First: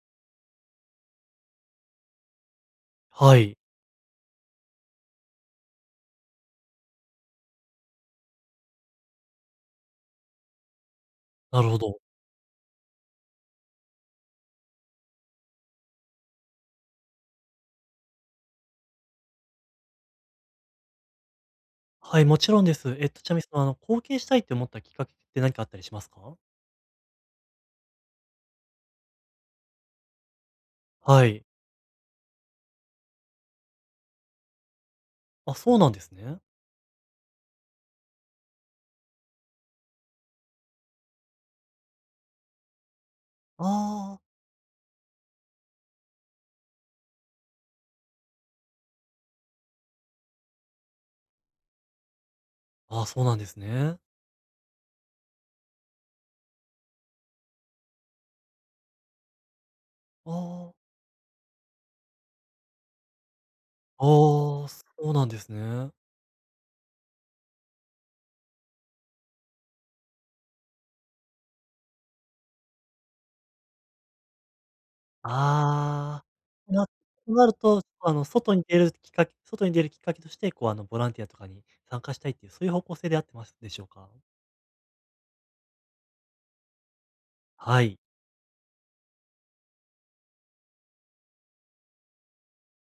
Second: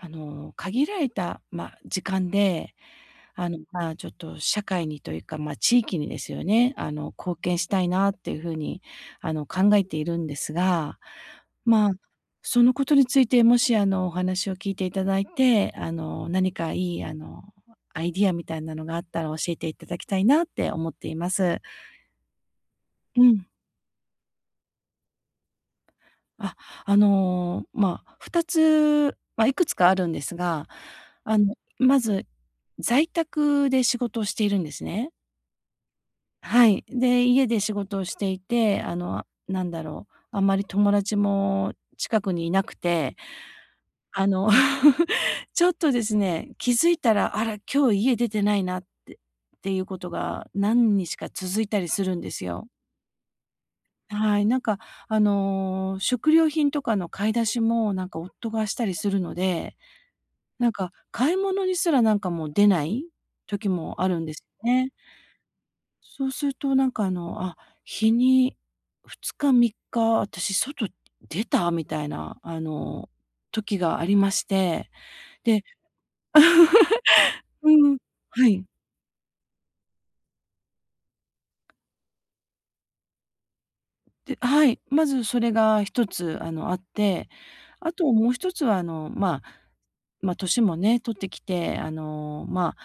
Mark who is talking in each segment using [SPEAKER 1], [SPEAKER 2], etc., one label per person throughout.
[SPEAKER 1] あの、限られた、ま、時間で、
[SPEAKER 2] は
[SPEAKER 1] あ
[SPEAKER 2] い。
[SPEAKER 1] の、ま、ちょっと社会にというか、ま、地域にですよね、あの、貢献したいなっていうふうに、あの、考えているんですが、
[SPEAKER 2] なるほ
[SPEAKER 1] ま、
[SPEAKER 2] ど。
[SPEAKER 1] そのことについて、もしあの、お話を聞いていただいて、あの、何かいい、あの、アイディアみたいなのがあったら教えていただきたいなって思っています。
[SPEAKER 2] はい、もちろんです。えっと
[SPEAKER 1] う
[SPEAKER 2] ちなみに、
[SPEAKER 1] ん。
[SPEAKER 2] その、あの、貢献したいと思ったきっかけって何かあったりしますか？
[SPEAKER 1] あ、あの、ま、二つ、ま、いくつかあるんですが、
[SPEAKER 2] は
[SPEAKER 1] あ
[SPEAKER 2] い。
[SPEAKER 1] の、まず、在宅で仕事をしているんですね。
[SPEAKER 2] あ、そうなんですね。
[SPEAKER 1] はい。で、家で仕事をしていて、あの、何だろう、あんまり友達も近くにいなくて、
[SPEAKER 2] ああ。
[SPEAKER 1] あの、ちょっとですね、気づいたら、あら、今日家出てないなって、っていうことが何日か続いたりするんですよ。
[SPEAKER 2] あ、そうなんですね。
[SPEAKER 1] はい。なんかあの、食料品とかの買い出しも、なんか夫がしたりするので、
[SPEAKER 2] あ
[SPEAKER 1] なん
[SPEAKER 2] あ。
[SPEAKER 1] か買い物にすら、なんかもう出ない時も
[SPEAKER 2] あ
[SPEAKER 1] あるんです
[SPEAKER 2] あ、
[SPEAKER 1] よ
[SPEAKER 2] そ
[SPEAKER 1] ね。
[SPEAKER 2] うなんですね。
[SPEAKER 1] そうするとなんかあの、あ、日に2日、3日、私外出た？みたいなあの、時がありまして。で
[SPEAKER 2] ああ、なとなる と、
[SPEAKER 1] うん。
[SPEAKER 2] あの、
[SPEAKER 1] は
[SPEAKER 2] 外に
[SPEAKER 1] い。
[SPEAKER 2] 出るきっかけ、外に出るきっかけとして、こう、あのボランティアとかに参加したいっていう、そういう方向性であってますでしょうか？
[SPEAKER 1] ではい。まずそれが一つ、あの、あって、
[SPEAKER 2] は
[SPEAKER 1] あ
[SPEAKER 2] い。
[SPEAKER 1] ともう一つはあの、ま、ま、年もね、取ってきて、あの、ま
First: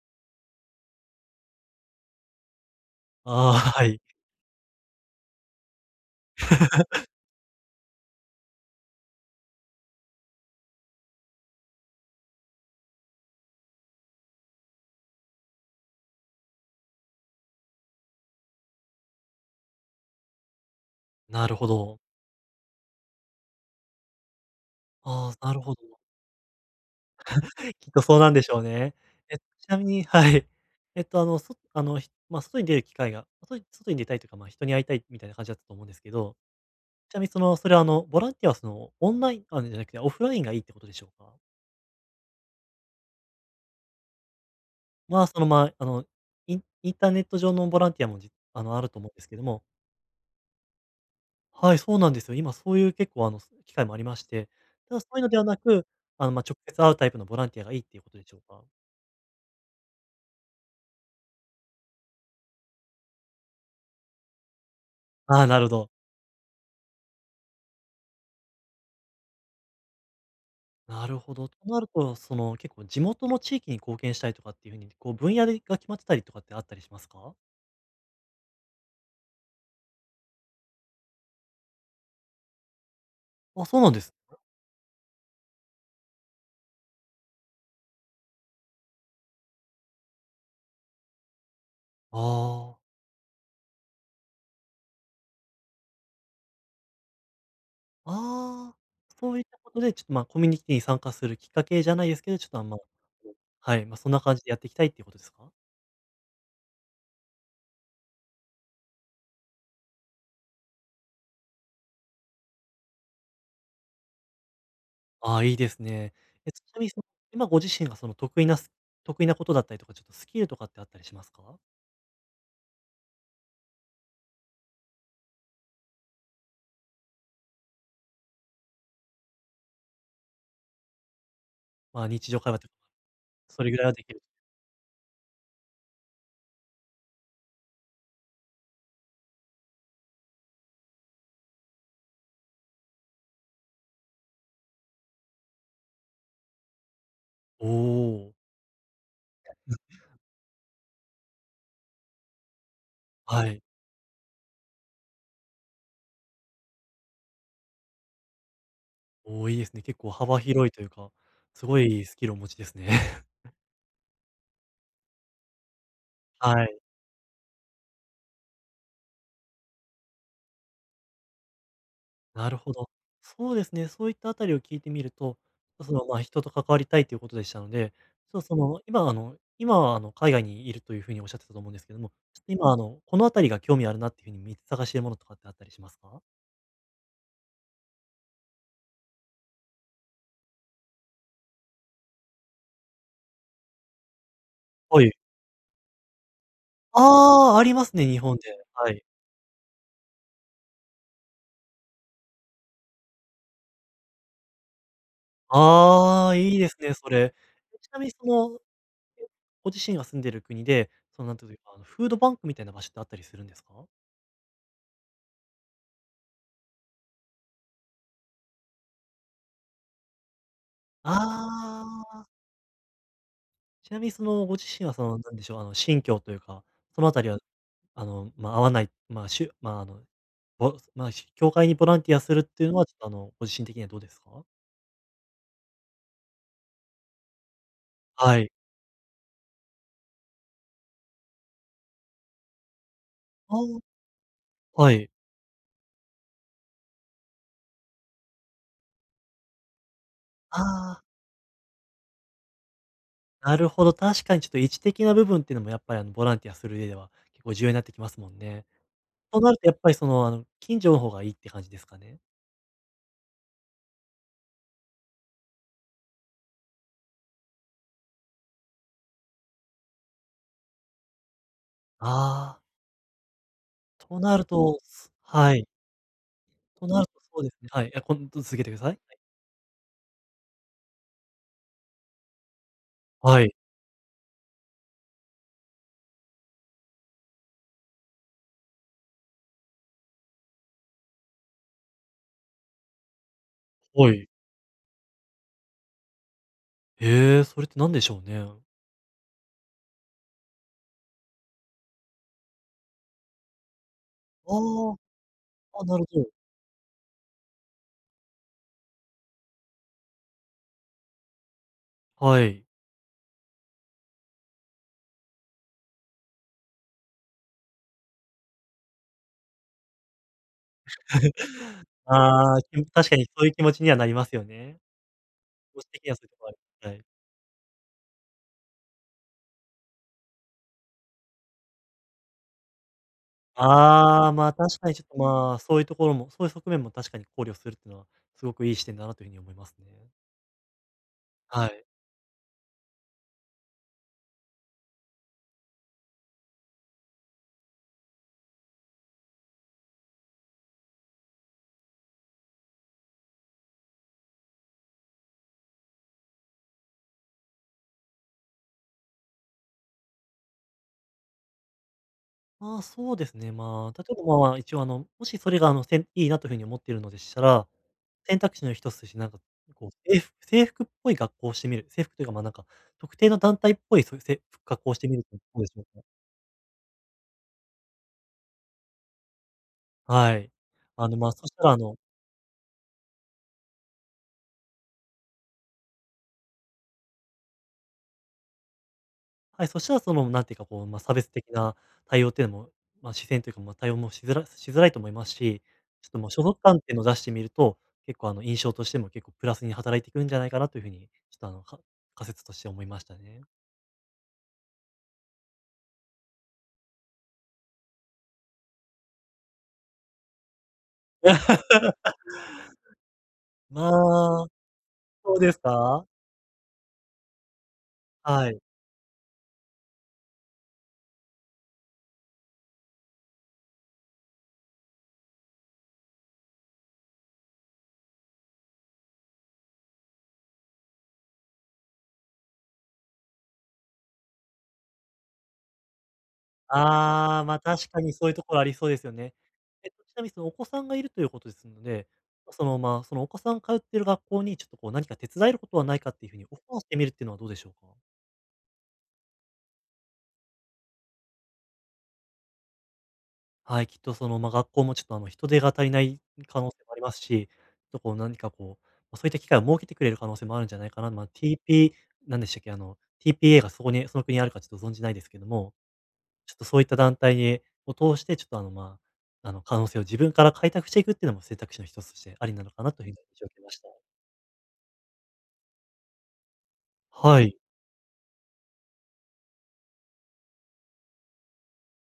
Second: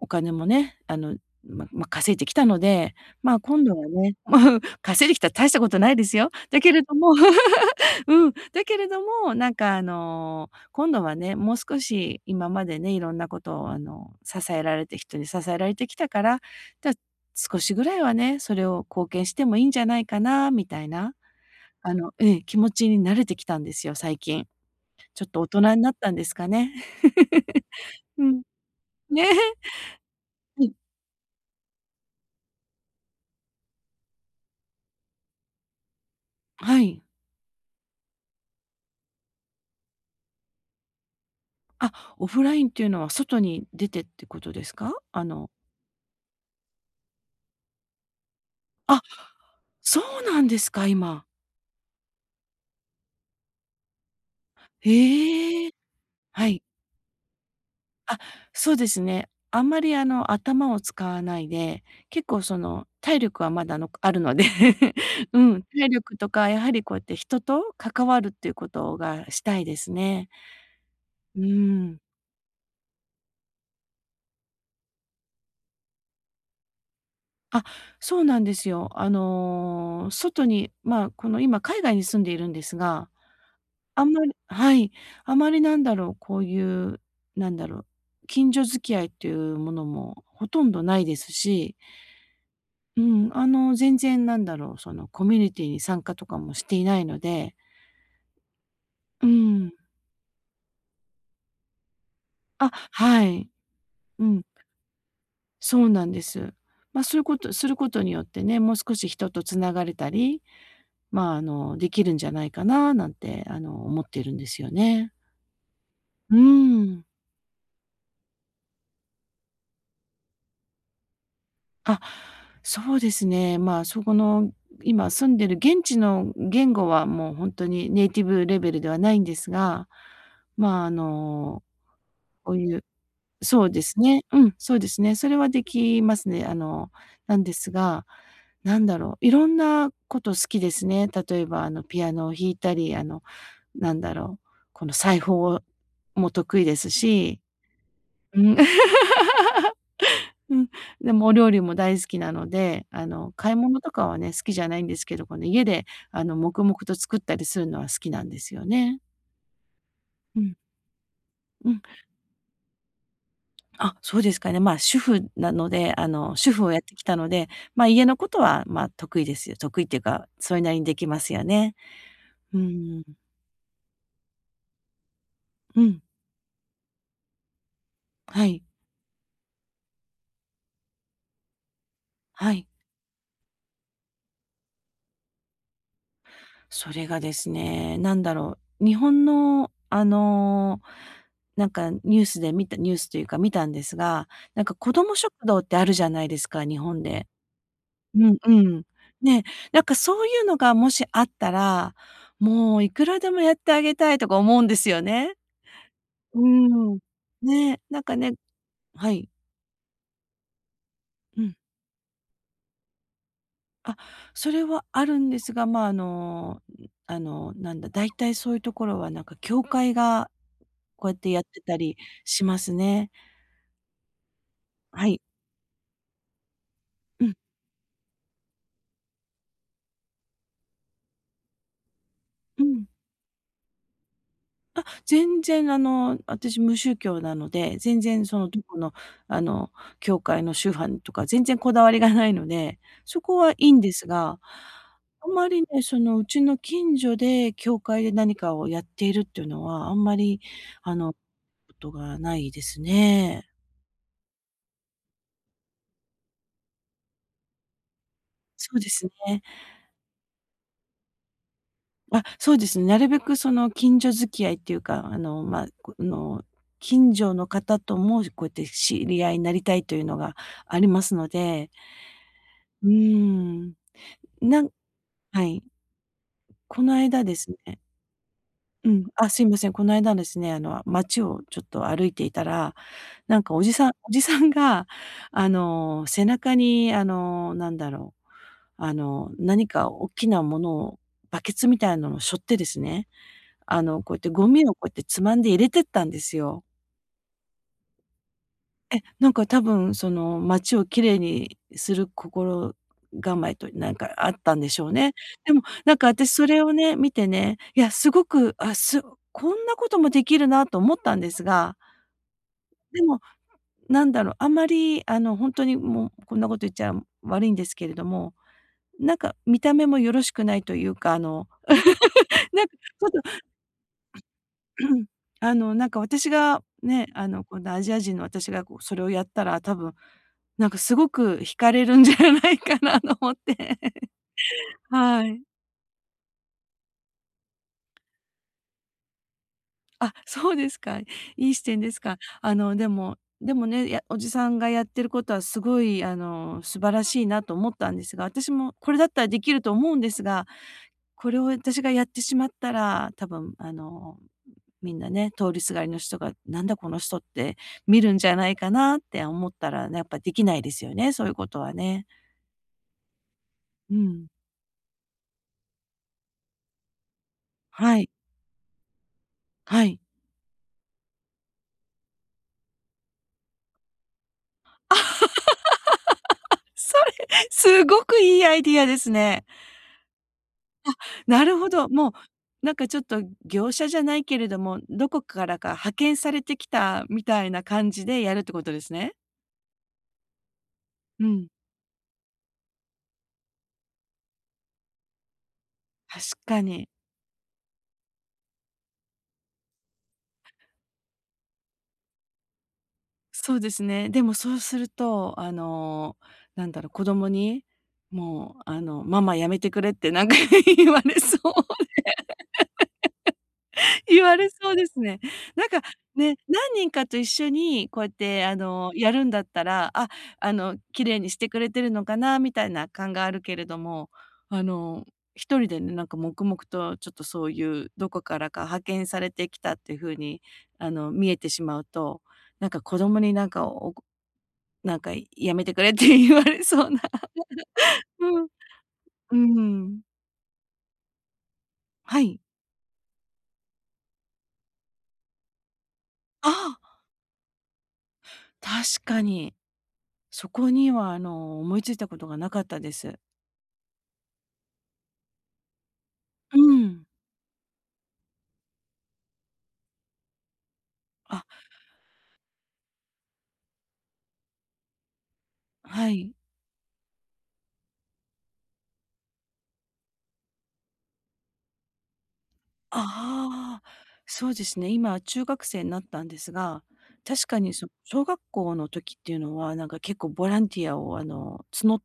[SPEAKER 1] お金もね、あの、まま、稼いできたので、ま、今
[SPEAKER 2] あ
[SPEAKER 1] 度
[SPEAKER 2] あ、は
[SPEAKER 1] は
[SPEAKER 2] い。
[SPEAKER 1] ね、稼いできたって大したことないですよ。だけれど も、うん、だけれども、なんかあの、今度はね、もう少し今までね、いろんなことをあの、支えられて、人に支えられてきたから、だ少しぐらいはね、それを貢献してもいいんじゃないかなみたいな、
[SPEAKER 2] なるほ
[SPEAKER 1] あ
[SPEAKER 2] ど。
[SPEAKER 1] のうん、気持ちになれてきたんですよ、最近。ちょっ
[SPEAKER 2] あ、
[SPEAKER 1] と大
[SPEAKER 2] なる
[SPEAKER 1] 人
[SPEAKER 2] ほ
[SPEAKER 1] になっ
[SPEAKER 2] ど。
[SPEAKER 1] たんですかね。
[SPEAKER 2] きっ とそう
[SPEAKER 1] う
[SPEAKER 2] なん
[SPEAKER 1] ん。
[SPEAKER 2] でしょうね。
[SPEAKER 1] ね。
[SPEAKER 2] えっ、ちなみに、はい。
[SPEAKER 1] うん。
[SPEAKER 2] えっと、あの、そあの、ま、外に出る機会が、外に外に出たいというか、ま、人に会いたいってみたいな感じだったと思うんですけど、
[SPEAKER 1] はい。
[SPEAKER 2] ちなみにその、それはあの、ボランティアはその、オンラインとかじゃなくてオフラインがいいってことでしょうか？
[SPEAKER 1] あ、オフラインっていうのは、外に出てってことですか？
[SPEAKER 2] ま
[SPEAKER 1] あ
[SPEAKER 2] あ、その、
[SPEAKER 1] の。
[SPEAKER 2] ま、あの、インインターネット上の、ボランティアも、じあの、あると
[SPEAKER 1] あ。
[SPEAKER 2] 思うんですけども。
[SPEAKER 1] そうなんですか、今。
[SPEAKER 2] はい、そうなんですよ。今、そういう、結構、あの、そ機会もありまして、ただそういうのではな
[SPEAKER 1] へえ。
[SPEAKER 2] く、あの、ま、
[SPEAKER 1] は
[SPEAKER 2] 直
[SPEAKER 1] い。
[SPEAKER 2] 接会うタイプのボランティアがいいっていうこと
[SPEAKER 1] あ、
[SPEAKER 2] でしょうか？
[SPEAKER 1] そうですね。あんまり、あの、頭を使わないで、結構、その、体力はまだ、のこあるので、う
[SPEAKER 2] ああ、な
[SPEAKER 1] ん、
[SPEAKER 2] るほ
[SPEAKER 1] 体
[SPEAKER 2] ど。
[SPEAKER 1] 力とか、やはりこうやって人と関わるっていうことがしたいですね。
[SPEAKER 2] なるほ
[SPEAKER 1] うー
[SPEAKER 2] ど。となる
[SPEAKER 1] ん。
[SPEAKER 2] と、その、結構、地元の地域に貢献したいとかっていう風に、こう、分野でが、決まってたりとかってあったりしますか？
[SPEAKER 1] あ、そうなんですよ。あの、外に、まあ、この、今、海外に住んでいるんですが、
[SPEAKER 2] あ、そうなんで
[SPEAKER 1] あん
[SPEAKER 2] す
[SPEAKER 1] まり
[SPEAKER 2] か。
[SPEAKER 1] はい、あまり、なんだろう、こういう、なんだろう、近所付き合いというものも、ほとんどないですし。
[SPEAKER 2] ああ。
[SPEAKER 1] うーん。あの、全然なんだろう、そのコミュニティに参加とかもしていないので。
[SPEAKER 2] ああ、
[SPEAKER 1] うー
[SPEAKER 2] そういったこ
[SPEAKER 1] ん。
[SPEAKER 2] とで、ちょっと、ま、コミュニティに参加するきっかけじゃないですけど、ちょっと、あん
[SPEAKER 1] あ、
[SPEAKER 2] ま
[SPEAKER 1] はい。
[SPEAKER 2] はい、ま、そんな
[SPEAKER 1] う
[SPEAKER 2] 感
[SPEAKER 1] ん。
[SPEAKER 2] じでやっていきたいっていうことですか？
[SPEAKER 1] そうなんです。ま、そういうことすることによってね、もう少し人と繋がれたり、まあ、あの、できるんじゃないかな、なんて、あの思っているんですよね。
[SPEAKER 2] ああ、いいですね。
[SPEAKER 1] うー
[SPEAKER 2] えっとちなみに、その、
[SPEAKER 1] ん。
[SPEAKER 2] 今、ご自身が、その、得意なス得意なことだったりとか、ちょっとスキルとかってあったりしますか？
[SPEAKER 1] あ、そうですね。まあそこの、今住んでる現地の言語はもうほんとにネイティブレベルではないんですが、まあ、あの、
[SPEAKER 2] まあ、日常会
[SPEAKER 1] こう
[SPEAKER 2] 話と
[SPEAKER 1] いう
[SPEAKER 2] そ
[SPEAKER 1] そう
[SPEAKER 2] れぐ
[SPEAKER 1] で
[SPEAKER 2] らいは
[SPEAKER 1] す
[SPEAKER 2] できる
[SPEAKER 1] ね、うん、そうですね。それはできますね。あの、なんですが、なんだろう、いろんなこと好きですね。例えばあの、ピアノを弾いたり、あの何だろう、この、裁縫も得意ですし、
[SPEAKER 2] おお。
[SPEAKER 1] うん。
[SPEAKER 2] む。
[SPEAKER 1] うん、でもお料理も大好きなので、あの
[SPEAKER 2] は
[SPEAKER 1] 買い
[SPEAKER 2] い。
[SPEAKER 1] 物とかはね、好きじゃないんですけど、この、家であの黙々と作ったりするのは好きなんですよね。
[SPEAKER 2] おお、いいですね。結構幅
[SPEAKER 1] うん。
[SPEAKER 2] 広いというか、す
[SPEAKER 1] う
[SPEAKER 2] ご
[SPEAKER 1] ん。
[SPEAKER 2] いスキルお持ちですね。
[SPEAKER 1] あ、そうですかね。まあ主婦なので、あの、主
[SPEAKER 2] は
[SPEAKER 1] 婦を
[SPEAKER 2] い。
[SPEAKER 1] やってきたので、まあ家のことは、まあ得意ですよ。得意っていうか、それなりにできますよね。
[SPEAKER 2] なる
[SPEAKER 1] う
[SPEAKER 2] ほど。
[SPEAKER 1] ん。
[SPEAKER 2] そうですね。そういったあたりを聞いてみると、
[SPEAKER 1] う
[SPEAKER 2] と、そ
[SPEAKER 1] ん。
[SPEAKER 2] のまあ、人と関わりたいということでしたので、ちょっと
[SPEAKER 1] は
[SPEAKER 2] そ
[SPEAKER 1] い。
[SPEAKER 2] の今あの今はあの、海外にいるという風におっしゃってたと思うんですけども、ち、
[SPEAKER 1] はい。
[SPEAKER 2] 今あのこの辺りが興味あるなっていう風にみ探してるものとかってあったりしますか？
[SPEAKER 1] それがですね、なんだろう、日本のあのなんかニュースで見たニュースというか見たんですが、なんか子
[SPEAKER 2] は
[SPEAKER 1] ど
[SPEAKER 2] い。
[SPEAKER 1] も食堂ってあるじゃないですか、日本で。
[SPEAKER 2] ああ、ありますね、日
[SPEAKER 1] う
[SPEAKER 2] 本
[SPEAKER 1] ん
[SPEAKER 2] で。
[SPEAKER 1] うん。
[SPEAKER 2] はい。
[SPEAKER 1] ね。なんかそういうのがもしあったら、もういくらでもやってあげたいとか思うんですよね。
[SPEAKER 2] ああ、
[SPEAKER 1] う
[SPEAKER 2] いいですね、
[SPEAKER 1] ん。
[SPEAKER 2] それ。
[SPEAKER 1] ね、
[SPEAKER 2] ちな
[SPEAKER 1] なん
[SPEAKER 2] みに
[SPEAKER 1] か
[SPEAKER 2] そ
[SPEAKER 1] ね
[SPEAKER 2] の
[SPEAKER 1] はい。
[SPEAKER 2] ご自身が住んでる国で、そのなん
[SPEAKER 1] う
[SPEAKER 2] とい
[SPEAKER 1] ん。
[SPEAKER 2] うかあの、フードバンクみたいな場所ってあったりするんですか？
[SPEAKER 1] あ、それはあるんですが、まああの、ん、あの、なんだ、大体そういうところはなんか教会がこうやってやってたり
[SPEAKER 2] ああ。
[SPEAKER 1] しますね。
[SPEAKER 2] ちなみにそのご自身はそ
[SPEAKER 1] は
[SPEAKER 2] の、
[SPEAKER 1] い。
[SPEAKER 2] 何でしょう、あのしんきょうというか、そのあた
[SPEAKER 1] う
[SPEAKER 2] り
[SPEAKER 1] ん。
[SPEAKER 2] はあの、ま、合わない、まあ、しゅまああの、ぼまあ教会にボランティアするっ
[SPEAKER 1] う
[SPEAKER 2] ていうのは
[SPEAKER 1] ん。
[SPEAKER 2] ちょっとあのご自身的にはどうですか？
[SPEAKER 1] あ、全然あの、私無宗教なので、全然そ
[SPEAKER 2] は
[SPEAKER 1] の
[SPEAKER 2] い。
[SPEAKER 1] どこのあの、教会のしゅはんとか全然こだわりがないので、そこは
[SPEAKER 2] あ
[SPEAKER 1] いいんですが、
[SPEAKER 2] あ。はい。
[SPEAKER 1] あんまりね、その、うちの近所で教会で何かをやっているっていうのは、あんまり
[SPEAKER 2] あ
[SPEAKER 1] あ
[SPEAKER 2] あ。
[SPEAKER 1] の、ことがないですね。
[SPEAKER 2] なるほど、確かにちょっと位置的な部分っていうのもやっぱりあのボランティアする上では、結構重要になってきますもんね。
[SPEAKER 1] そうです
[SPEAKER 2] そ
[SPEAKER 1] ね。
[SPEAKER 2] うなるとやっぱりその、あの、近所の方がいいって感じですかね。
[SPEAKER 1] あ、そうです。なるべくその近所付き合いっていうか、あのま、あの近所の方ともこうやって知り合いになりたいというのがありますので。
[SPEAKER 2] ああ。
[SPEAKER 1] うん。
[SPEAKER 2] となる
[SPEAKER 1] なん
[SPEAKER 2] とす、
[SPEAKER 1] は
[SPEAKER 2] は
[SPEAKER 1] い。
[SPEAKER 2] い。
[SPEAKER 1] こ
[SPEAKER 2] と
[SPEAKER 1] の
[SPEAKER 2] なると
[SPEAKER 1] 間で
[SPEAKER 2] そう
[SPEAKER 1] す
[SPEAKER 2] ですね。
[SPEAKER 1] ね
[SPEAKER 2] はい、いや、こん続けてください。
[SPEAKER 1] う
[SPEAKER 2] はい。
[SPEAKER 1] ん、あ、すいません、この間ですね、あの街をちょっと歩いていたら、
[SPEAKER 2] は
[SPEAKER 1] なん
[SPEAKER 2] い。
[SPEAKER 1] かおじさんおじさんが、あの、背中に、あの、なんだろう、あの、何か大きなものをバケツみたいなのをしょってですね、あの
[SPEAKER 2] お
[SPEAKER 1] こうやっ
[SPEAKER 2] い。
[SPEAKER 1] てゴミをこうやってつまんで入れてったんですよ。
[SPEAKER 2] ええ、それって何でしょうね。
[SPEAKER 1] え、なんか、多分、その、街を綺麗にする心構えという何かあっ
[SPEAKER 2] あ
[SPEAKER 1] たんでしょう
[SPEAKER 2] あ。
[SPEAKER 1] ね。でも、
[SPEAKER 2] あ、
[SPEAKER 1] な
[SPEAKER 2] な
[SPEAKER 1] ん
[SPEAKER 2] る
[SPEAKER 1] か、
[SPEAKER 2] ほど。
[SPEAKER 1] 私、それをね、見てね、いや、すごく、あすこんなこともできるなと思ったんですが
[SPEAKER 2] はい。
[SPEAKER 1] でも、なんだろう、あんまり、あの、本当に、もう、こんなこと言っちゃ悪いんですけれども、なんか、見た目もよろしくないというか、あの、
[SPEAKER 2] ああ
[SPEAKER 1] なん
[SPEAKER 2] 確かにそういう気持ちにはなりますよね。
[SPEAKER 1] あの、なんか、私 が
[SPEAKER 2] はい。
[SPEAKER 1] ね、あの、今度、アジア人の私が、こそれをやったら、多分、なんか、すごく引かれるんじゃないかなと思って。
[SPEAKER 2] ああ、まあ、確かに、ちょっと、
[SPEAKER 1] はい。
[SPEAKER 2] まあ、そういうところも、そういう側面も、確かに、考慮するっていうのは、すごくいい視点だなというふうに思いますね。
[SPEAKER 1] あ、そうですか。いい視
[SPEAKER 2] は
[SPEAKER 1] 点
[SPEAKER 2] い。
[SPEAKER 1] ですか。あの、でもでもね、やおじさんがやってることは、すごい、あの、素晴らしいなと思ったんですが、私も、これだったらできると思うんですが、これを私がやってしまったら、多分、あの、みんなね、通りすがりの人が、「なんだこの人」って見るんじゃないかなって思ったら、ね、やっぱ、できないですよね、そういうことはね。
[SPEAKER 2] ああ、そうですね。ま
[SPEAKER 1] う
[SPEAKER 2] あ例え
[SPEAKER 1] ん。
[SPEAKER 2] ばまあ一応あの、もしそれがあのせんいいなという風に思っているのでしたら、
[SPEAKER 1] はい。
[SPEAKER 2] 選択肢の一つとしてなんか
[SPEAKER 1] は
[SPEAKER 2] こう、
[SPEAKER 1] い。
[SPEAKER 2] せい制服っぽい格好をしてみる。制服というか、ま、なんか特定の団体っぽいそういうせ格好をし てみるってどうでしょうか？
[SPEAKER 1] それすごくいいアイディアですね。
[SPEAKER 2] はい。
[SPEAKER 1] あ、
[SPEAKER 2] あのまあ、
[SPEAKER 1] な
[SPEAKER 2] そし
[SPEAKER 1] る
[SPEAKER 2] た
[SPEAKER 1] ほ
[SPEAKER 2] らあ
[SPEAKER 1] ど。
[SPEAKER 2] の
[SPEAKER 1] もうなんかちょっと業者じゃないけれども、どこからか派遣されてきたみたいな感じでやるってことですね。
[SPEAKER 2] はい、そしたらそのなんていうかこう、ま、差
[SPEAKER 1] う
[SPEAKER 2] 別的
[SPEAKER 1] ん。
[SPEAKER 2] な対応というの、ま視線というか、ま対応もしづらしづらいと思いますし、ちょっと
[SPEAKER 1] 確
[SPEAKER 2] もう所属
[SPEAKER 1] か
[SPEAKER 2] 感っ
[SPEAKER 1] に。
[SPEAKER 2] ていうのを出してみると、結構あの印象としても結構プラスに働いてくんじゃないかなという風に、ちょっとあのか仮説として思いました。
[SPEAKER 1] そうですね。でもそうすると、あのなんだろ、子供に「もうあの、ママやめてくれ」ってなんか言われそう
[SPEAKER 2] ま
[SPEAKER 1] で 言わ
[SPEAKER 2] あ、
[SPEAKER 1] れそうですね。
[SPEAKER 2] そうです
[SPEAKER 1] なんか、
[SPEAKER 2] か？
[SPEAKER 1] ね、何人かと一緒にこうやって、
[SPEAKER 2] は
[SPEAKER 1] あ
[SPEAKER 2] い。
[SPEAKER 1] のやるんだったら、あ、あの綺麗にしてくれてるのかなみたいな感があるけれども、あの1人でね、なんか黙々とちょっとそういう、どこからか派遣されてきたっていう風に、あの見えてしまうと、なんか子供になんか、おこなんかやめてくれって言われそうな。
[SPEAKER 2] ああ、ま、確かに そういう
[SPEAKER 1] う
[SPEAKER 2] と
[SPEAKER 1] ん。う
[SPEAKER 2] こありそうですよね。
[SPEAKER 1] ー
[SPEAKER 2] えっ
[SPEAKER 1] ん。
[SPEAKER 2] と、ちなみにそのお子さんがいるということですので、
[SPEAKER 1] はい。
[SPEAKER 2] そのまあ、そのお子さん通っている学校にちょっとこう何か手伝えることはないかっていう風に
[SPEAKER 1] あ
[SPEAKER 2] オファ
[SPEAKER 1] あ。
[SPEAKER 2] ーしてみるっていうのはどうでしょうか？
[SPEAKER 1] 確かに。そこには、あの、思いついたことがなかったです。
[SPEAKER 2] はい、きっと、その、まあ、学校も、ちょっと、あの、人手が足りない
[SPEAKER 1] う
[SPEAKER 2] 可能性もあり
[SPEAKER 1] ん。
[SPEAKER 2] ますし、ちょっと、こう、何か、こう、そういった機会を設けてくれる可能性もあるんじゃないかなと、まあ、
[SPEAKER 1] あ。
[SPEAKER 2] ティーピー、なんでしたっけ、あの、PTA がそこに、その、国にあるか、ちょっと、存じないですけども、
[SPEAKER 1] はい。
[SPEAKER 2] ちょっと、そういった団体へを通して、ちょっと、あの、まあ、あの、可能性を自分から開拓していくっていうのも選択肢の一つとしてありなのかなという風に印象受けまし
[SPEAKER 1] ああ、
[SPEAKER 2] た。
[SPEAKER 1] そうですね、今、中学生になったんですが、
[SPEAKER 2] は
[SPEAKER 1] 確
[SPEAKER 2] い。
[SPEAKER 1] かに、その、小学校の時っていうのは、なんか、結構、ボランティアを、あの、つの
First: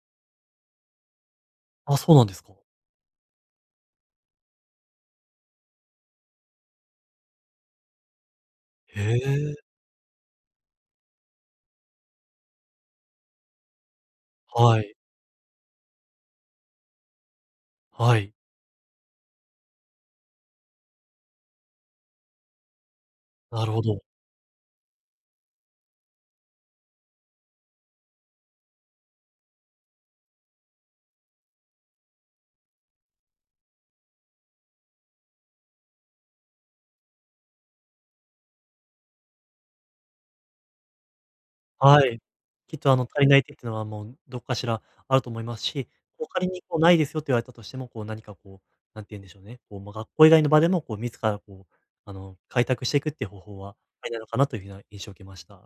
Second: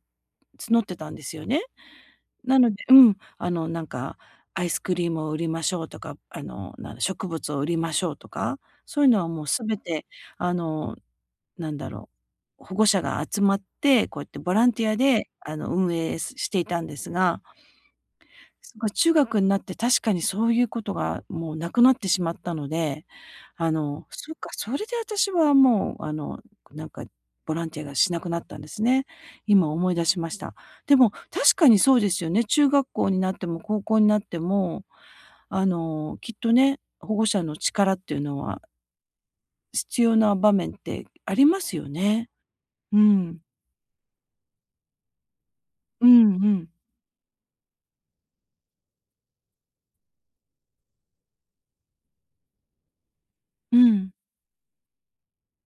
[SPEAKER 1] 募ってたんですよね。
[SPEAKER 2] あ、そうなんですか。
[SPEAKER 1] なのでうん、あの、なんか、アイスクリームを売りましょうとか、あの、なんだ、植物を売りましょうとか、そういう
[SPEAKER 2] へ
[SPEAKER 1] のは、もう、
[SPEAKER 2] え。
[SPEAKER 1] 全て、あの、なんだろう、保護者が集まって、こうやってボラン
[SPEAKER 2] は
[SPEAKER 1] ティ
[SPEAKER 2] い。
[SPEAKER 1] アで、あの、運営していたんですが。
[SPEAKER 2] はい。
[SPEAKER 1] その、中学になって、確かに、そういうことが、もう、なくなってしまったので、
[SPEAKER 2] な
[SPEAKER 1] あ
[SPEAKER 2] るほど。
[SPEAKER 1] の、そっか、それで私は、もう、あの、なんか、ボランティアがしなくなったんですね。今、思い出しました。でも、確かに、そうですよね。中学校になっても高校になっても、あの、きっとね、保護者の力っていうのは必要な場面ってありますよ
[SPEAKER 2] はい。
[SPEAKER 1] ね。
[SPEAKER 2] きっとあ
[SPEAKER 1] う
[SPEAKER 2] の、足りな
[SPEAKER 1] ん。
[SPEAKER 2] いって言ってたのはもうどこかしらあると思いますし、
[SPEAKER 1] う
[SPEAKER 2] こう、
[SPEAKER 1] ん
[SPEAKER 2] 仮
[SPEAKER 1] う
[SPEAKER 2] に
[SPEAKER 1] ん。
[SPEAKER 2] こう、ないですよって言われたとしても、こう何かこう、何て言うんでしょうね。こう、ま、学校以外の場でもこう自らこう、あの、開拓していくっていう方法は
[SPEAKER 1] う
[SPEAKER 2] あ
[SPEAKER 1] ん。
[SPEAKER 2] りなのかな、という風なような印象を受けました。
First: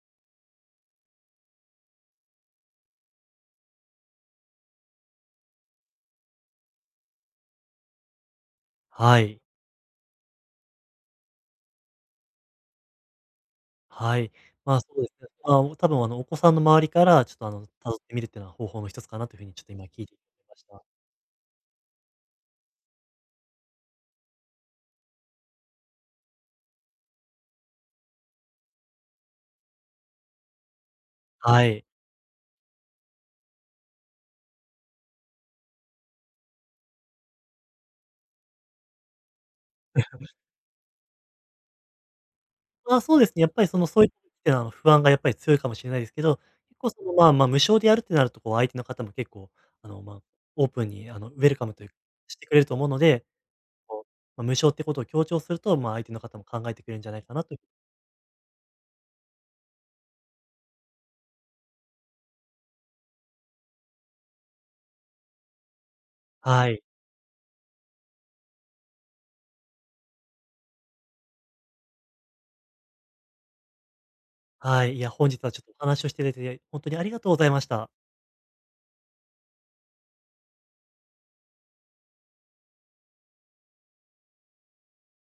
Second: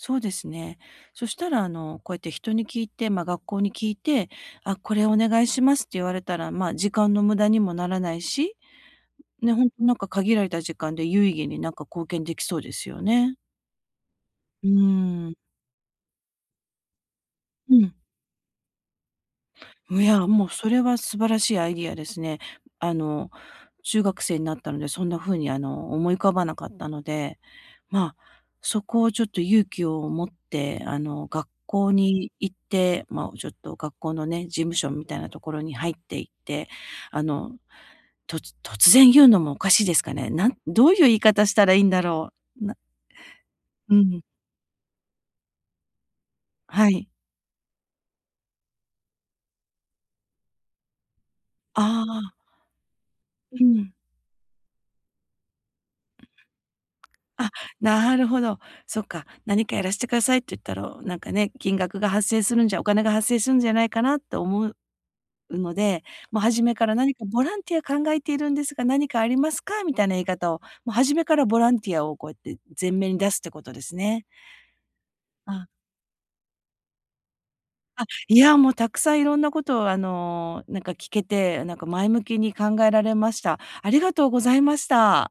[SPEAKER 1] そうですね。そしたらあの、こうやって人に聞いて、ま、学校に聞いて、あ、これお願いしますって言われたら、ま、時間の無駄にもならないし、
[SPEAKER 2] はい。
[SPEAKER 1] ね、ほんとなんか限られた時間で有意義になんか貢献できそうですよね。
[SPEAKER 2] はい。
[SPEAKER 1] うー
[SPEAKER 2] ま、そうですね。
[SPEAKER 1] ん。
[SPEAKER 2] あお、多分あのお子さんの周りから、ちょっとあの、
[SPEAKER 1] う
[SPEAKER 2] た
[SPEAKER 1] ん。
[SPEAKER 2] どってみるってのは方法の一つかなという風にちょっと今聞
[SPEAKER 1] い
[SPEAKER 2] いで
[SPEAKER 1] や、
[SPEAKER 2] 思
[SPEAKER 1] も
[SPEAKER 2] い
[SPEAKER 1] う
[SPEAKER 2] まし
[SPEAKER 1] それ
[SPEAKER 2] た。
[SPEAKER 1] は素晴らしいアイディアですね。あの、中学生になったので、そんな風にあの、思い浮かばなかったので、ま、そこをちょっと勇気を持ってあの、学
[SPEAKER 2] はい。
[SPEAKER 1] 校に行って、ま、ちょっと学校のね、事務所みたいなところに入って行って、あの、と突然言うのもおかしいですかね？なんどういう言い方したらいいんだろう。な
[SPEAKER 2] あ、そうですね。やっぱりその
[SPEAKER 1] う
[SPEAKER 2] そうい、
[SPEAKER 1] ん。
[SPEAKER 2] や、不安がやっぱり強いかもしれないですけど、結
[SPEAKER 1] は
[SPEAKER 2] 構そ
[SPEAKER 1] い。
[SPEAKER 2] のまあまあ、無償でやるってなるとこう相手の方も結構、あの、ま、オープンにあのウェルカムという
[SPEAKER 1] ああ。
[SPEAKER 2] してくれると思うので、
[SPEAKER 1] うん。
[SPEAKER 2] こう、ま、無償ということを強調すると、ま、相手の方も考えてくれるんじゃないかな
[SPEAKER 1] あ、
[SPEAKER 2] と。
[SPEAKER 1] なるほど。そっか。何かやらしてくださいって言ったろ、なんかね、金額が発生するんじゃ、お金が発生するんじゃないかなと思うので、もう初
[SPEAKER 2] は
[SPEAKER 1] め
[SPEAKER 2] い。
[SPEAKER 1] から「何かボランティア考えているんですが、何かありますか？」みたいな言い方を、もう初めからボランティアをこうやって、前面に出すってことですね。
[SPEAKER 2] はい。いや、本日はちょっ
[SPEAKER 1] あ。
[SPEAKER 2] とお話をしていただいて、いえい、ほんとにありがとうございました。
[SPEAKER 1] あ、いや、もうたくさんいろんなことを、あの、なんか聞けて、なんか前向きに考えられました。ありがとうございました。